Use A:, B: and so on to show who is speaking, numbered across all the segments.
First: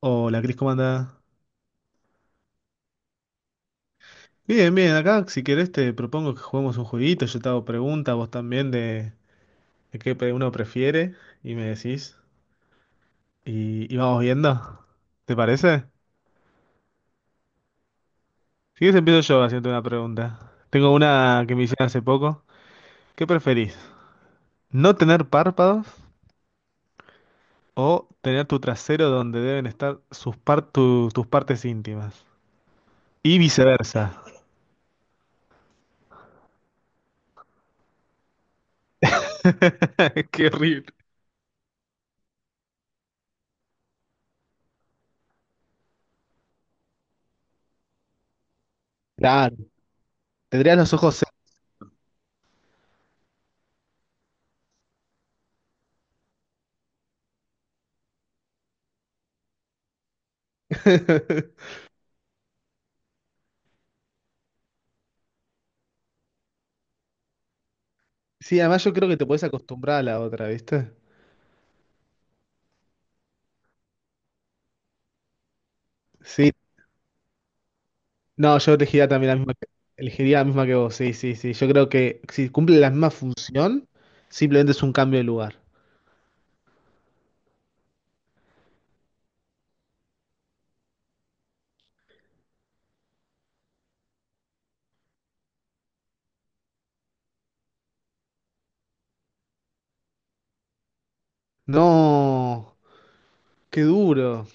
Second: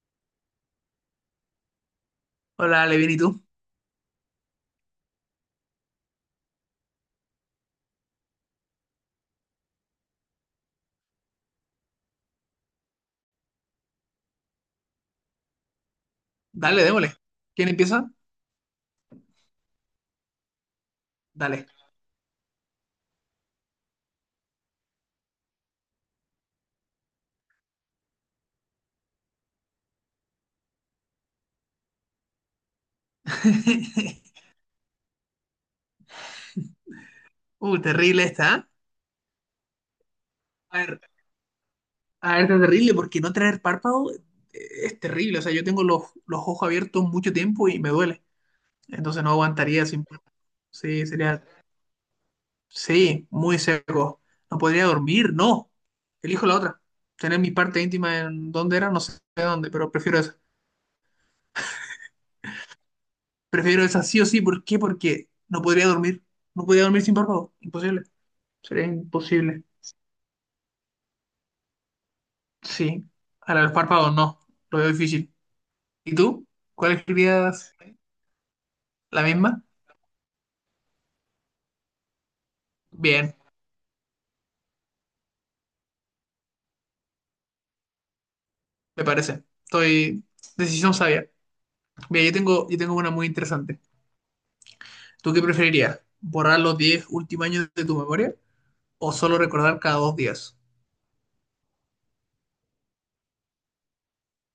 A: Hola, Cris, ¿cómo andás?
B: Hola, Levin, ¿y tú?
A: Bien, bien, acá si querés te propongo que juguemos un jueguito, yo te hago preguntas, vos también de, uno prefiere y me decís y vamos viendo, ¿te parece?
B: Dale, démosle. ¿Quién empieza?
A: Si quieres empiezo yo haciendo una pregunta. Tengo una que me
B: Dale.
A: hicieron hace poco. ¿Qué preferís? ¿No tener párpados o tener tu trasero donde deben estar tus partes íntimas? Y viceversa.
B: Terrible esta, ¿eh?
A: Qué
B: A
A: horrible.
B: ver, a ver, está terrible porque no tener párpado es terrible. O sea, yo tengo los ojos abiertos mucho tiempo y me duele. Entonces no
A: Claro,
B: aguantaría sin párpado.
A: tendrías los
B: Sí,
A: ojos
B: sí, muy seco. No podría dormir, no. Elijo la otra. Tener mi parte íntima en donde era, no sé dónde, pero prefiero esa.
A: secos.
B: Prefiero esa sí o sí. ¿Por qué? Porque no podría dormir. No podría dormir sin párpado. Imposible.
A: Sí, además
B: Sería
A: yo creo que te puedes
B: imposible.
A: acostumbrar a la otra, ¿viste?
B: Sí, a los párpados no, lo veo difícil. ¿Y tú?
A: Sí.
B: ¿Cuál escribías?
A: No, yo elegiría
B: ¿La
A: también la misma
B: misma?
A: que, elegiría la misma que vos, sí, sí, sí. Yo creo que si cumple la misma
B: Bien,
A: función, simplemente es un cambio de lugar.
B: me parece. Estoy... Decisión sabia. Mira, yo tengo una muy interesante. ¿Tú qué preferirías? ¿Borrar los 10 últimos años de tu memoria o solo recordar cada dos días?
A: No, qué duro.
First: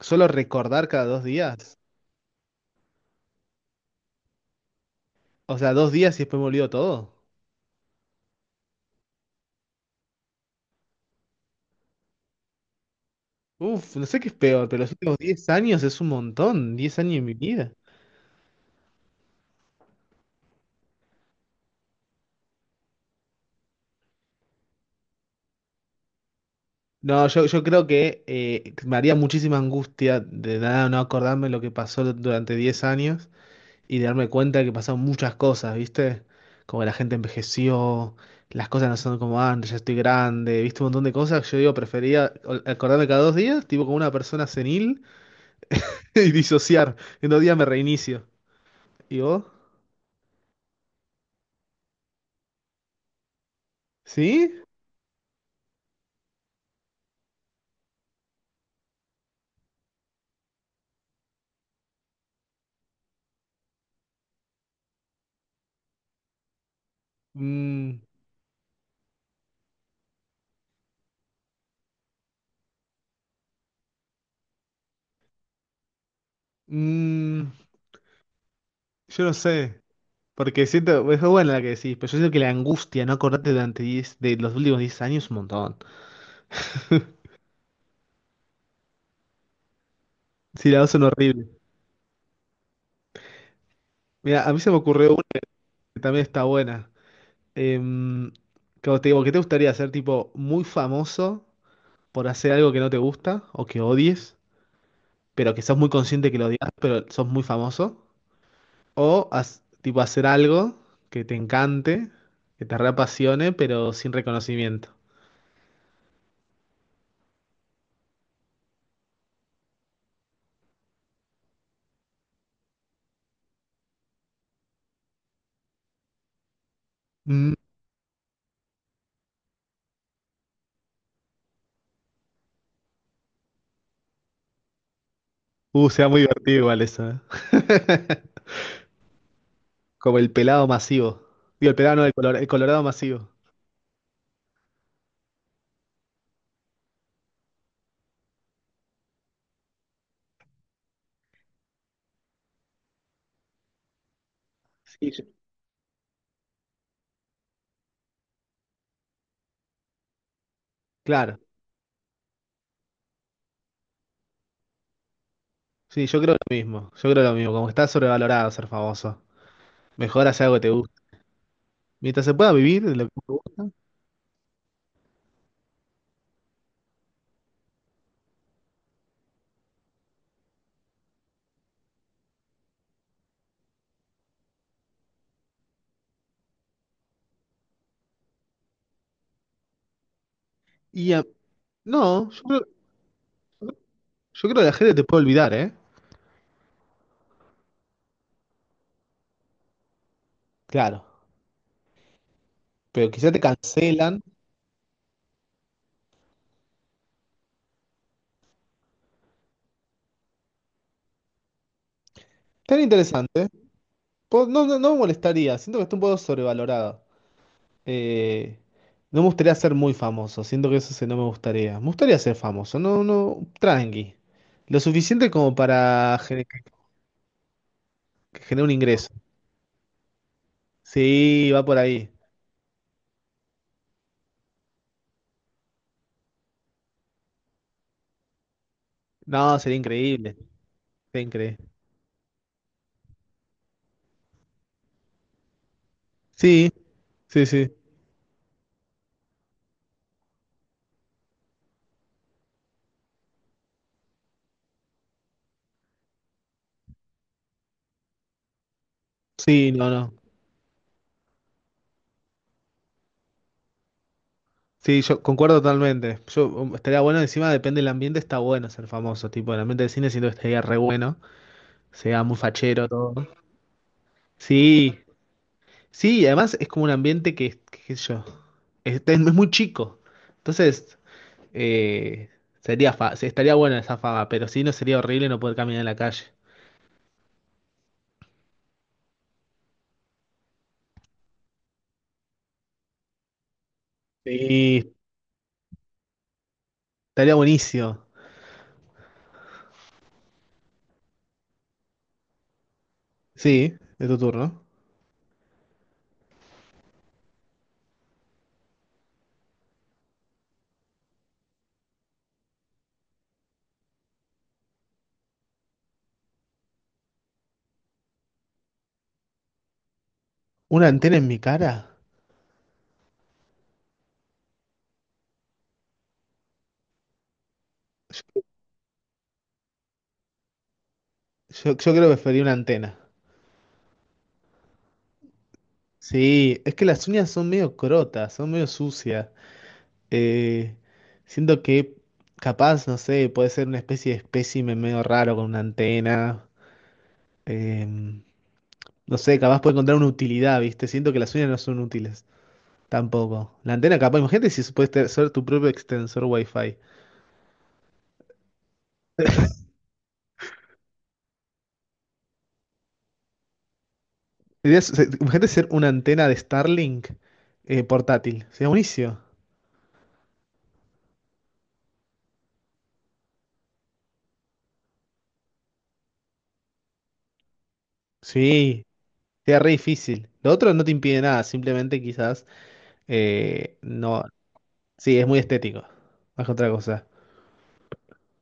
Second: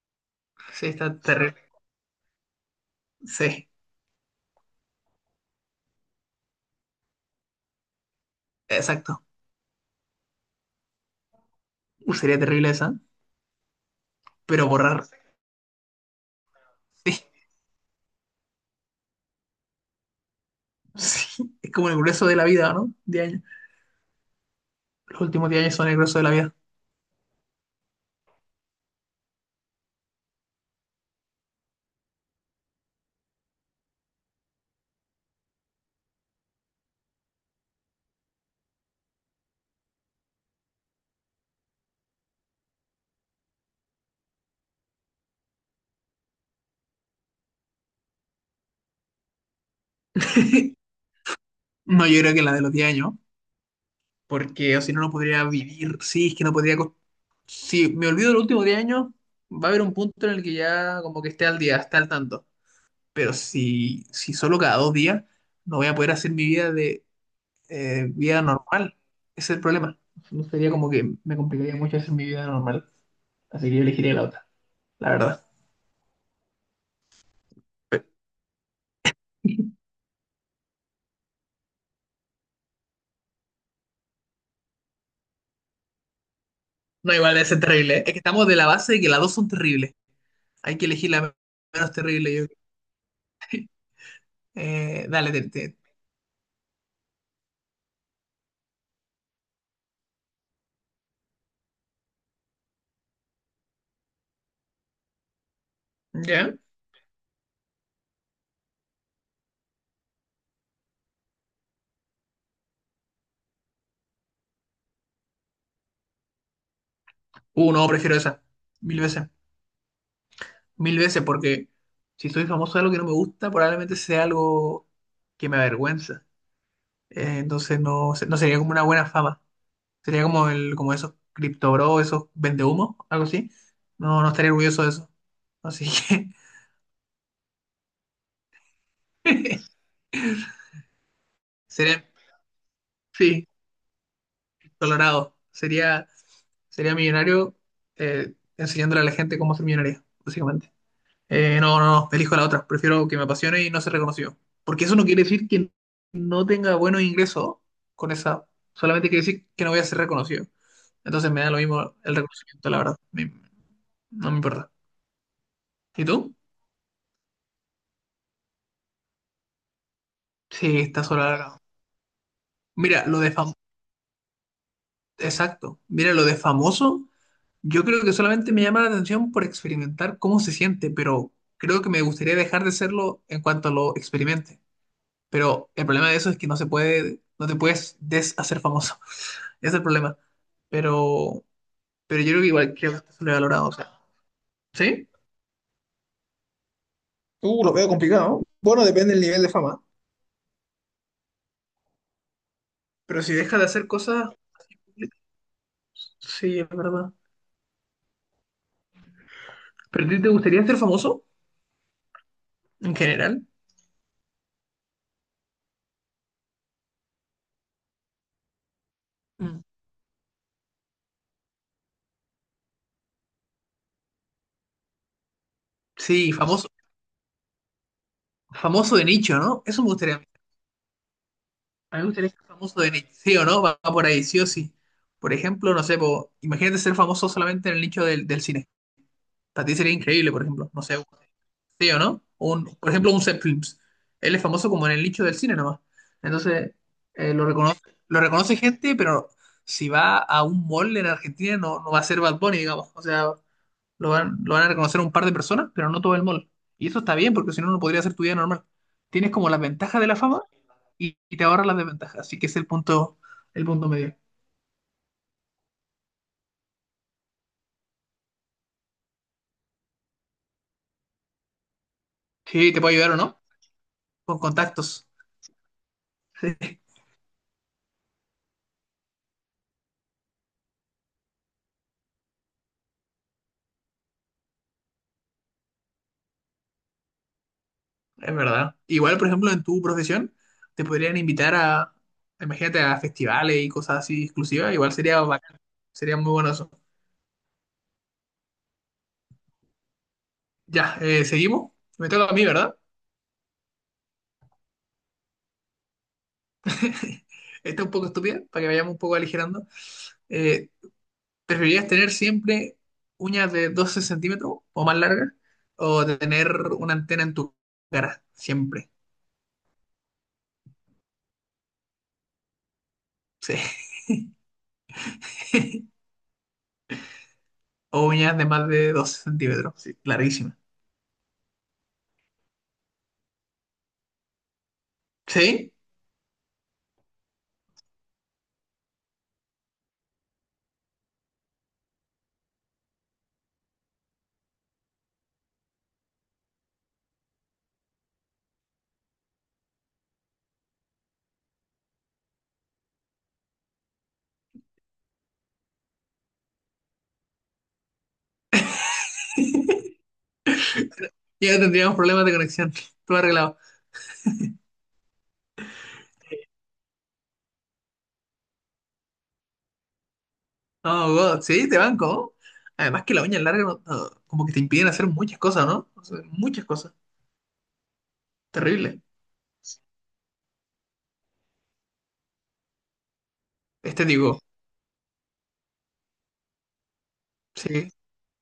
A: Solo
B: Sí,
A: recordar cada
B: está
A: dos
B: terrible.
A: días.
B: Sí,
A: O sea, dos días y después me olvido todo.
B: exacto. Sería terrible esa,
A: Uf, no sé qué es
B: pero
A: peor, pero los
B: borrar.
A: últimos 10 años es un montón. diez años
B: Sí,
A: en mi vida.
B: sí. Es como el grueso de la vida, ¿no? 10 años. Los últimos diez años son el grueso de la vida.
A: No, yo creo que me haría muchísima angustia de nada no acordarme lo que pasó durante 10 años, y de darme cuenta que pasaron muchas cosas, ¿viste? Como que la gente envejeció, las cosas no son como antes, ya estoy grande, ¿viste? Un montón de cosas. Que Yo digo, prefería acordarme cada dos días, tipo como una persona senil, y disociar. En dos días me reinicio. ¿Y vos?
B: No, yo creo que la de los 10 años,
A: ¿Sí?
B: porque o si no, no podría vivir. Sí, es que no podría. Si me olvido los últimos 10 años, va a haber un punto en el que ya como que esté al día, esté al tanto. Pero si, si solo cada dos días, no voy a poder hacer mi vida de
A: Mm,
B: vida normal. Ese es el problema. No sería como que me complicaría mucho hacer mi vida normal. Así que yo elegiría la otra, la verdad.
A: mm, yo no sé. Porque siento, es buena la que decís, pero yo siento que la angustia, no acordarte durante 10 de los últimos 10 años, es un montón.
B: No, igual debe ser terrible. Es que estamos de la base de que las dos son terribles.
A: Sí,
B: Hay
A: las
B: que
A: dos son
B: elegir la
A: horribles.
B: menos terrible, yo creo.
A: Mira, a mí se me ocurrió una
B: Dale,
A: que también está buena. Em, como te digo, ¿qué te gustaría ser tipo muy famoso por hacer algo que no te gusta o que odies, pero que sos muy consciente que lo
B: ¿ya?
A: odias, pero sos muy famoso? Tipo hacer algo que te encante, que te reapasione, pero sin reconocimiento?
B: No, prefiero esa. Mil veces. Mil veces, porque si soy famoso de algo que no me gusta, probablemente sea algo que me avergüenza.
A: Mm.
B: Entonces no, no sería como una buena fama. Sería como el, como esos cripto bro, esos vendehumos, algo así. No, no estaría orgulloso de eso. Así
A: Sea muy
B: que
A: divertido igual eso, ¿eh? Como el pelado masivo. Digo, el pelado no,
B: sería,
A: el colorado masivo.
B: sí, colorado. Sería millonario enseñándole a la gente cómo ser millonario, básicamente. No, elijo la otra. Prefiero que me apasione y no ser reconocido. Porque eso no
A: Sí,
B: quiere
A: yo-
B: decir que no tenga buenos ingresos con esa. Solamente quiere decir que no voy a ser reconocido. Entonces
A: Claro,
B: me da lo mismo el reconocimiento, la verdad. No me importa. ¿Y
A: sí, yo creo
B: tú?
A: lo mismo. Yo creo lo mismo. Como que está sobrevalorado ser famoso. Mejor hacer algo que te
B: Sí,
A: gusta.
B: está solo acá.
A: Mientras se pueda vivir de lo
B: Mira,
A: que
B: lo de
A: te
B: famoso.
A: gusta.
B: Exacto. Mira, lo de famoso. Yo creo que solamente me llama la atención por experimentar cómo se siente, pero creo que me gustaría dejar de serlo en cuanto lo experimente. Pero el problema de eso es que no se puede, no te puedes deshacer famoso. Es el problema.
A: Y a-
B: Pero, pero
A: no,
B: yo creo que igual que se le ha valorado, o sea,
A: yo creo que la gente te
B: ¿sí?
A: puede olvidar, ¿eh?
B: Lo veo complicado. Bueno, depende del nivel de fama.
A: Claro. Pero
B: Pero
A: quizá
B: si
A: te
B: deja de hacer
A: cancelan.
B: cosas, sí, es verdad. ¿Pero a ti te gustaría ser famoso
A: Tan
B: en general?
A: interesante. No, no, no me molestaría. Siento que está un poco sobrevalorado. Eh, no me gustaría
B: Mm.
A: ser muy famoso. Siento que no me gustaría. Me gustaría ser famoso. No, no. Tranqui. Lo suficiente como para
B: Sí, famoso,
A: que genere un
B: famoso de
A: ingreso.
B: nicho, ¿no? Eso me gustaría.
A: Sí, va por
B: A mí me
A: ahí.
B: gustaría ser famoso de nicho, sí o no, va por ahí, sí o sí. Por ejemplo, no sé, po, imagínate ser famoso solamente en el nicho del cine.
A: No,
B: Para ti
A: sería
B: sería increíble,
A: increíble.
B: por ejemplo, no sé,
A: Sería increíble.
B: sí o no, un, por ejemplo, un Seth Films. Él es famoso como en el nicho del cine nomás.
A: Sí,
B: Entonces, eh, lo
A: sí, sí.
B: reconoce, lo reconoce gente, pero si va a un mall en Argentina no, no va a ser Bad Bunny, digamos. O sea, lo van a reconocer un par de personas, pero no todo el mall. Y eso está bien, porque si no, no podría ser tu vida normal. Tienes como las
A: Sí, no,
B: ventajas de
A: no.
B: la fama y te ahorras las desventajas. Así que ese es el punto medio.
A: Sí, yo concuerdo totalmente. Yo estaría bueno, encima depende del ambiente, está bueno ser famoso, tipo, el ambiente de cine siento que estaría re bueno, sea muy
B: Sí, te
A: fachero
B: puede ayudar
A: todo.
B: o no, con
A: Sí,
B: contactos.
A: sí, y además es como un ambiente que qué sé yo, es muy chico. Entonces, eh, sí, estaría buena esa fama, pero sí no sería horrible no poder caminar en la calle.
B: Es verdad. Igual, por ejemplo, en tu profesión, te podrían invitar a, imagínate, a festivales y cosas así exclusivas.
A: Sí,
B: Igual sería bacán. Sería muy bueno eso.
A: estaría buenísimo.
B: Ya, seguimos. Me toca a mí, ¿verdad?
A: Sí, de tu turno.
B: Está un poco estúpida, para que vayamos un poco aligerando. Eh, ¿Preferirías tener siempre uñas de 12 centímetros o más largas? ¿O tener una antena en tu cara? Siempre.
A: ¿Una antena en mi cara?
B: Sí. O uñas
A: Yo,
B: de más de 12 centímetros. Sí, larguísimas.
A: creo que preferiría una antena.
B: ¿Sí?
A: Sí, es que las uñas son medio crotas, son medio sucias. Eh, siento que capaz, no sé, puede ser una especie de espécimen medio raro con una antena. Em, no sé, capaz puede encontrar una utilidad, ¿viste? Siento que las uñas no son útiles tampoco. La antena capaz, imagínate si puedes ser tu propio extensor Wi-Fi.
B: Ya no tendríamos problemas de conexión. Todo arreglado.
A: Imagínate ser una antena de Starlink portátil. Sería buenísimo.
B: No, God, sí, te banco. Además que la uña larga no, como que te impiden hacer muchas cosas, ¿no? O sea, muchas cosas.
A: Sí,
B: Terrible.
A: sería re difícil. Lo otro no te impide nada, simplemente quizás...
B: Este
A: no,
B: digo,
A: sí, es muy estético. Más que otra cosa.
B: sí, sí,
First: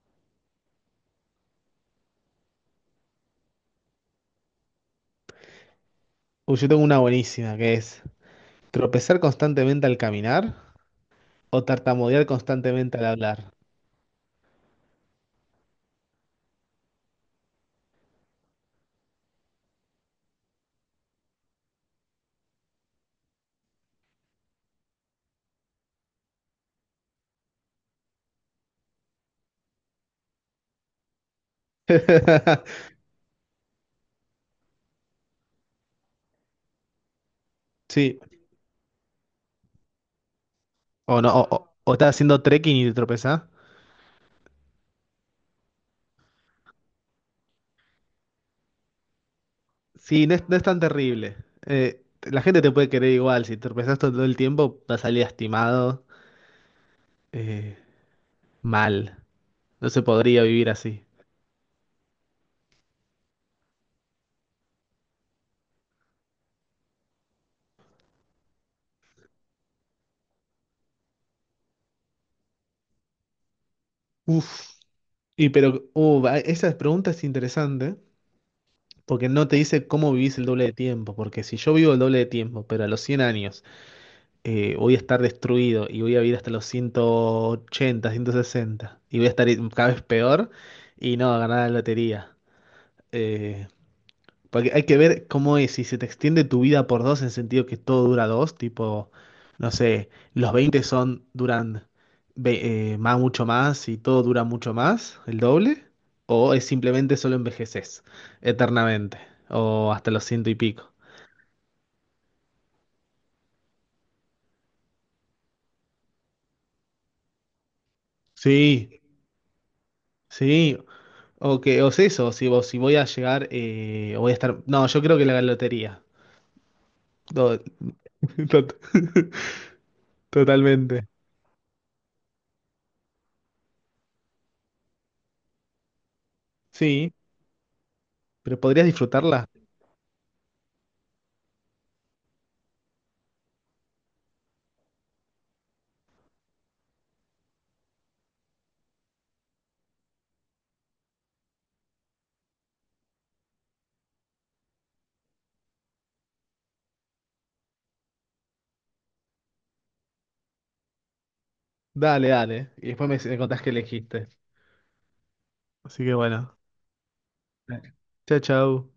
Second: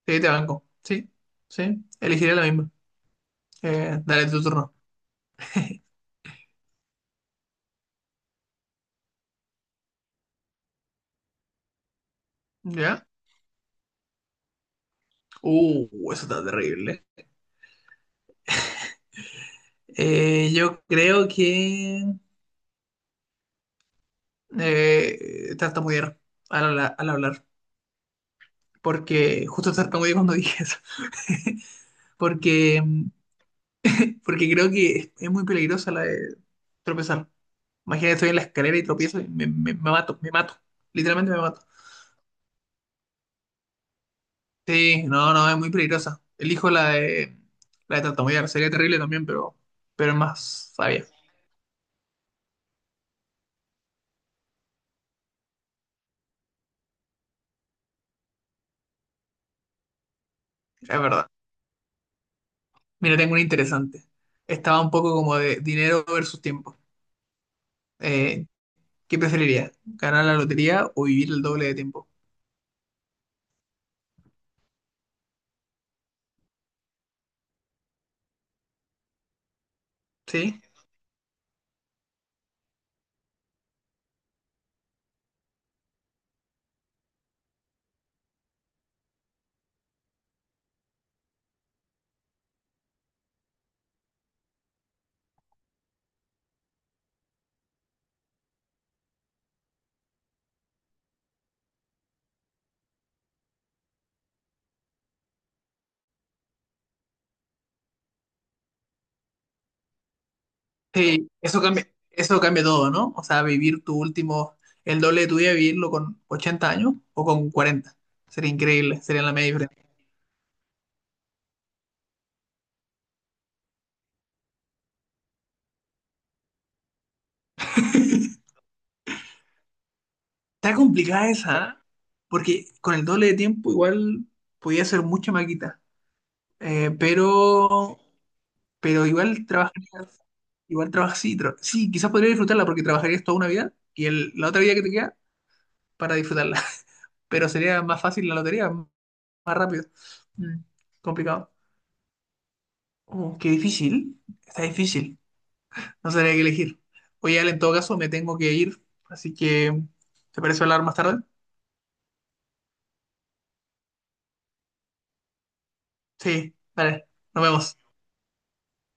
B: te banco. Sí, sí, elegiré la misma. Dale tu turno.
A: Uy, yo tengo una buenísima que es tropezar constantemente al caminar o tartamudear constantemente al
B: ¿Ya?
A: hablar.
B: Eso está terrible. Yo creo que tartamudear al hablar. Porque justo tartamudeé cuando dije eso. Porque, porque creo que es muy peligrosa la de tropezar. Imagínate,
A: Sí,
B: estoy en la escalera y tropiezo y me, me mato, me mato.
A: o no,
B: Literalmente me mato.
A: o estás haciendo trekking y te tropezás.
B: Sí, no, no, es muy peligrosa. Elijo la de tartamudear. Sería terrible también, pero es
A: Sí, no es
B: más
A: tan
B: sabia.
A: terrible. La gente te puede querer igual. Si tropezás todo el tiempo, vas a salir lastimado, eh, mal. No se podría vivir
B: Es
A: así.
B: verdad. Mira, tengo una interesante. Estaba un poco como de dinero versus tiempo. Eh, ¿Qué preferiría? ¿Ganar la lotería o vivir el doble de tiempo?
A: Uf, y pero, va- esa pregunta es interesante. Porque no te dice cómo vivís el
B: Sí.
A: doble de tiempo, porque si yo vivo el doble de tiempo, pero a los 100 años voy a estar destruido y voy a vivir hasta los 180, 160 y voy a estar cada vez peor y no, a ganar la lotería. Eh, porque hay que ver cómo es, si se te extiende tu vida por dos en sentido que todo dura dos, tipo, no sé, los 20 son, duran más, mucho más y todo dura mucho más, el doble, o es simplemente solo envejeces eternamente, o hasta los ciento y pico.
B: Sí, eso cambia todo, ¿no? O sea, vivir tu último, el doble de tu vida, vivirlo con 80 años o con 40. Sería
A: Sí,
B: increíble, sería la media diferencia.
A: sí, o que, o es eso, si voy a llegar, voy a estar, no, yo creo que la lotería, Do- tot-
B: Está
A: totalmente,
B: complicada esa, ¿ah? Porque con el doble de tiempo igual podía hacer mucha maquita. Eh,
A: sí,
B: pero,
A: pero podrías
B: pero
A: disfrutarla.
B: igual trabajarías, igual trabajas, sí, sí, quizás podrías disfrutarla porque trabajarías toda una vida y la otra vida que te queda para disfrutarla, pero sería más fácil la lotería, más rápido. Mm, complicado. Oh, qué difícil, está difícil, no sabría qué elegir. Oye, Ale, en todo caso me tengo que ir, así que ¿te parece hablar más tarde?
A: Dale, dale. Y después me contás qué elegiste. Así que
B: Sí,
A: bueno,
B: vale, nos vemos.
A: Dale. Chau. Chao.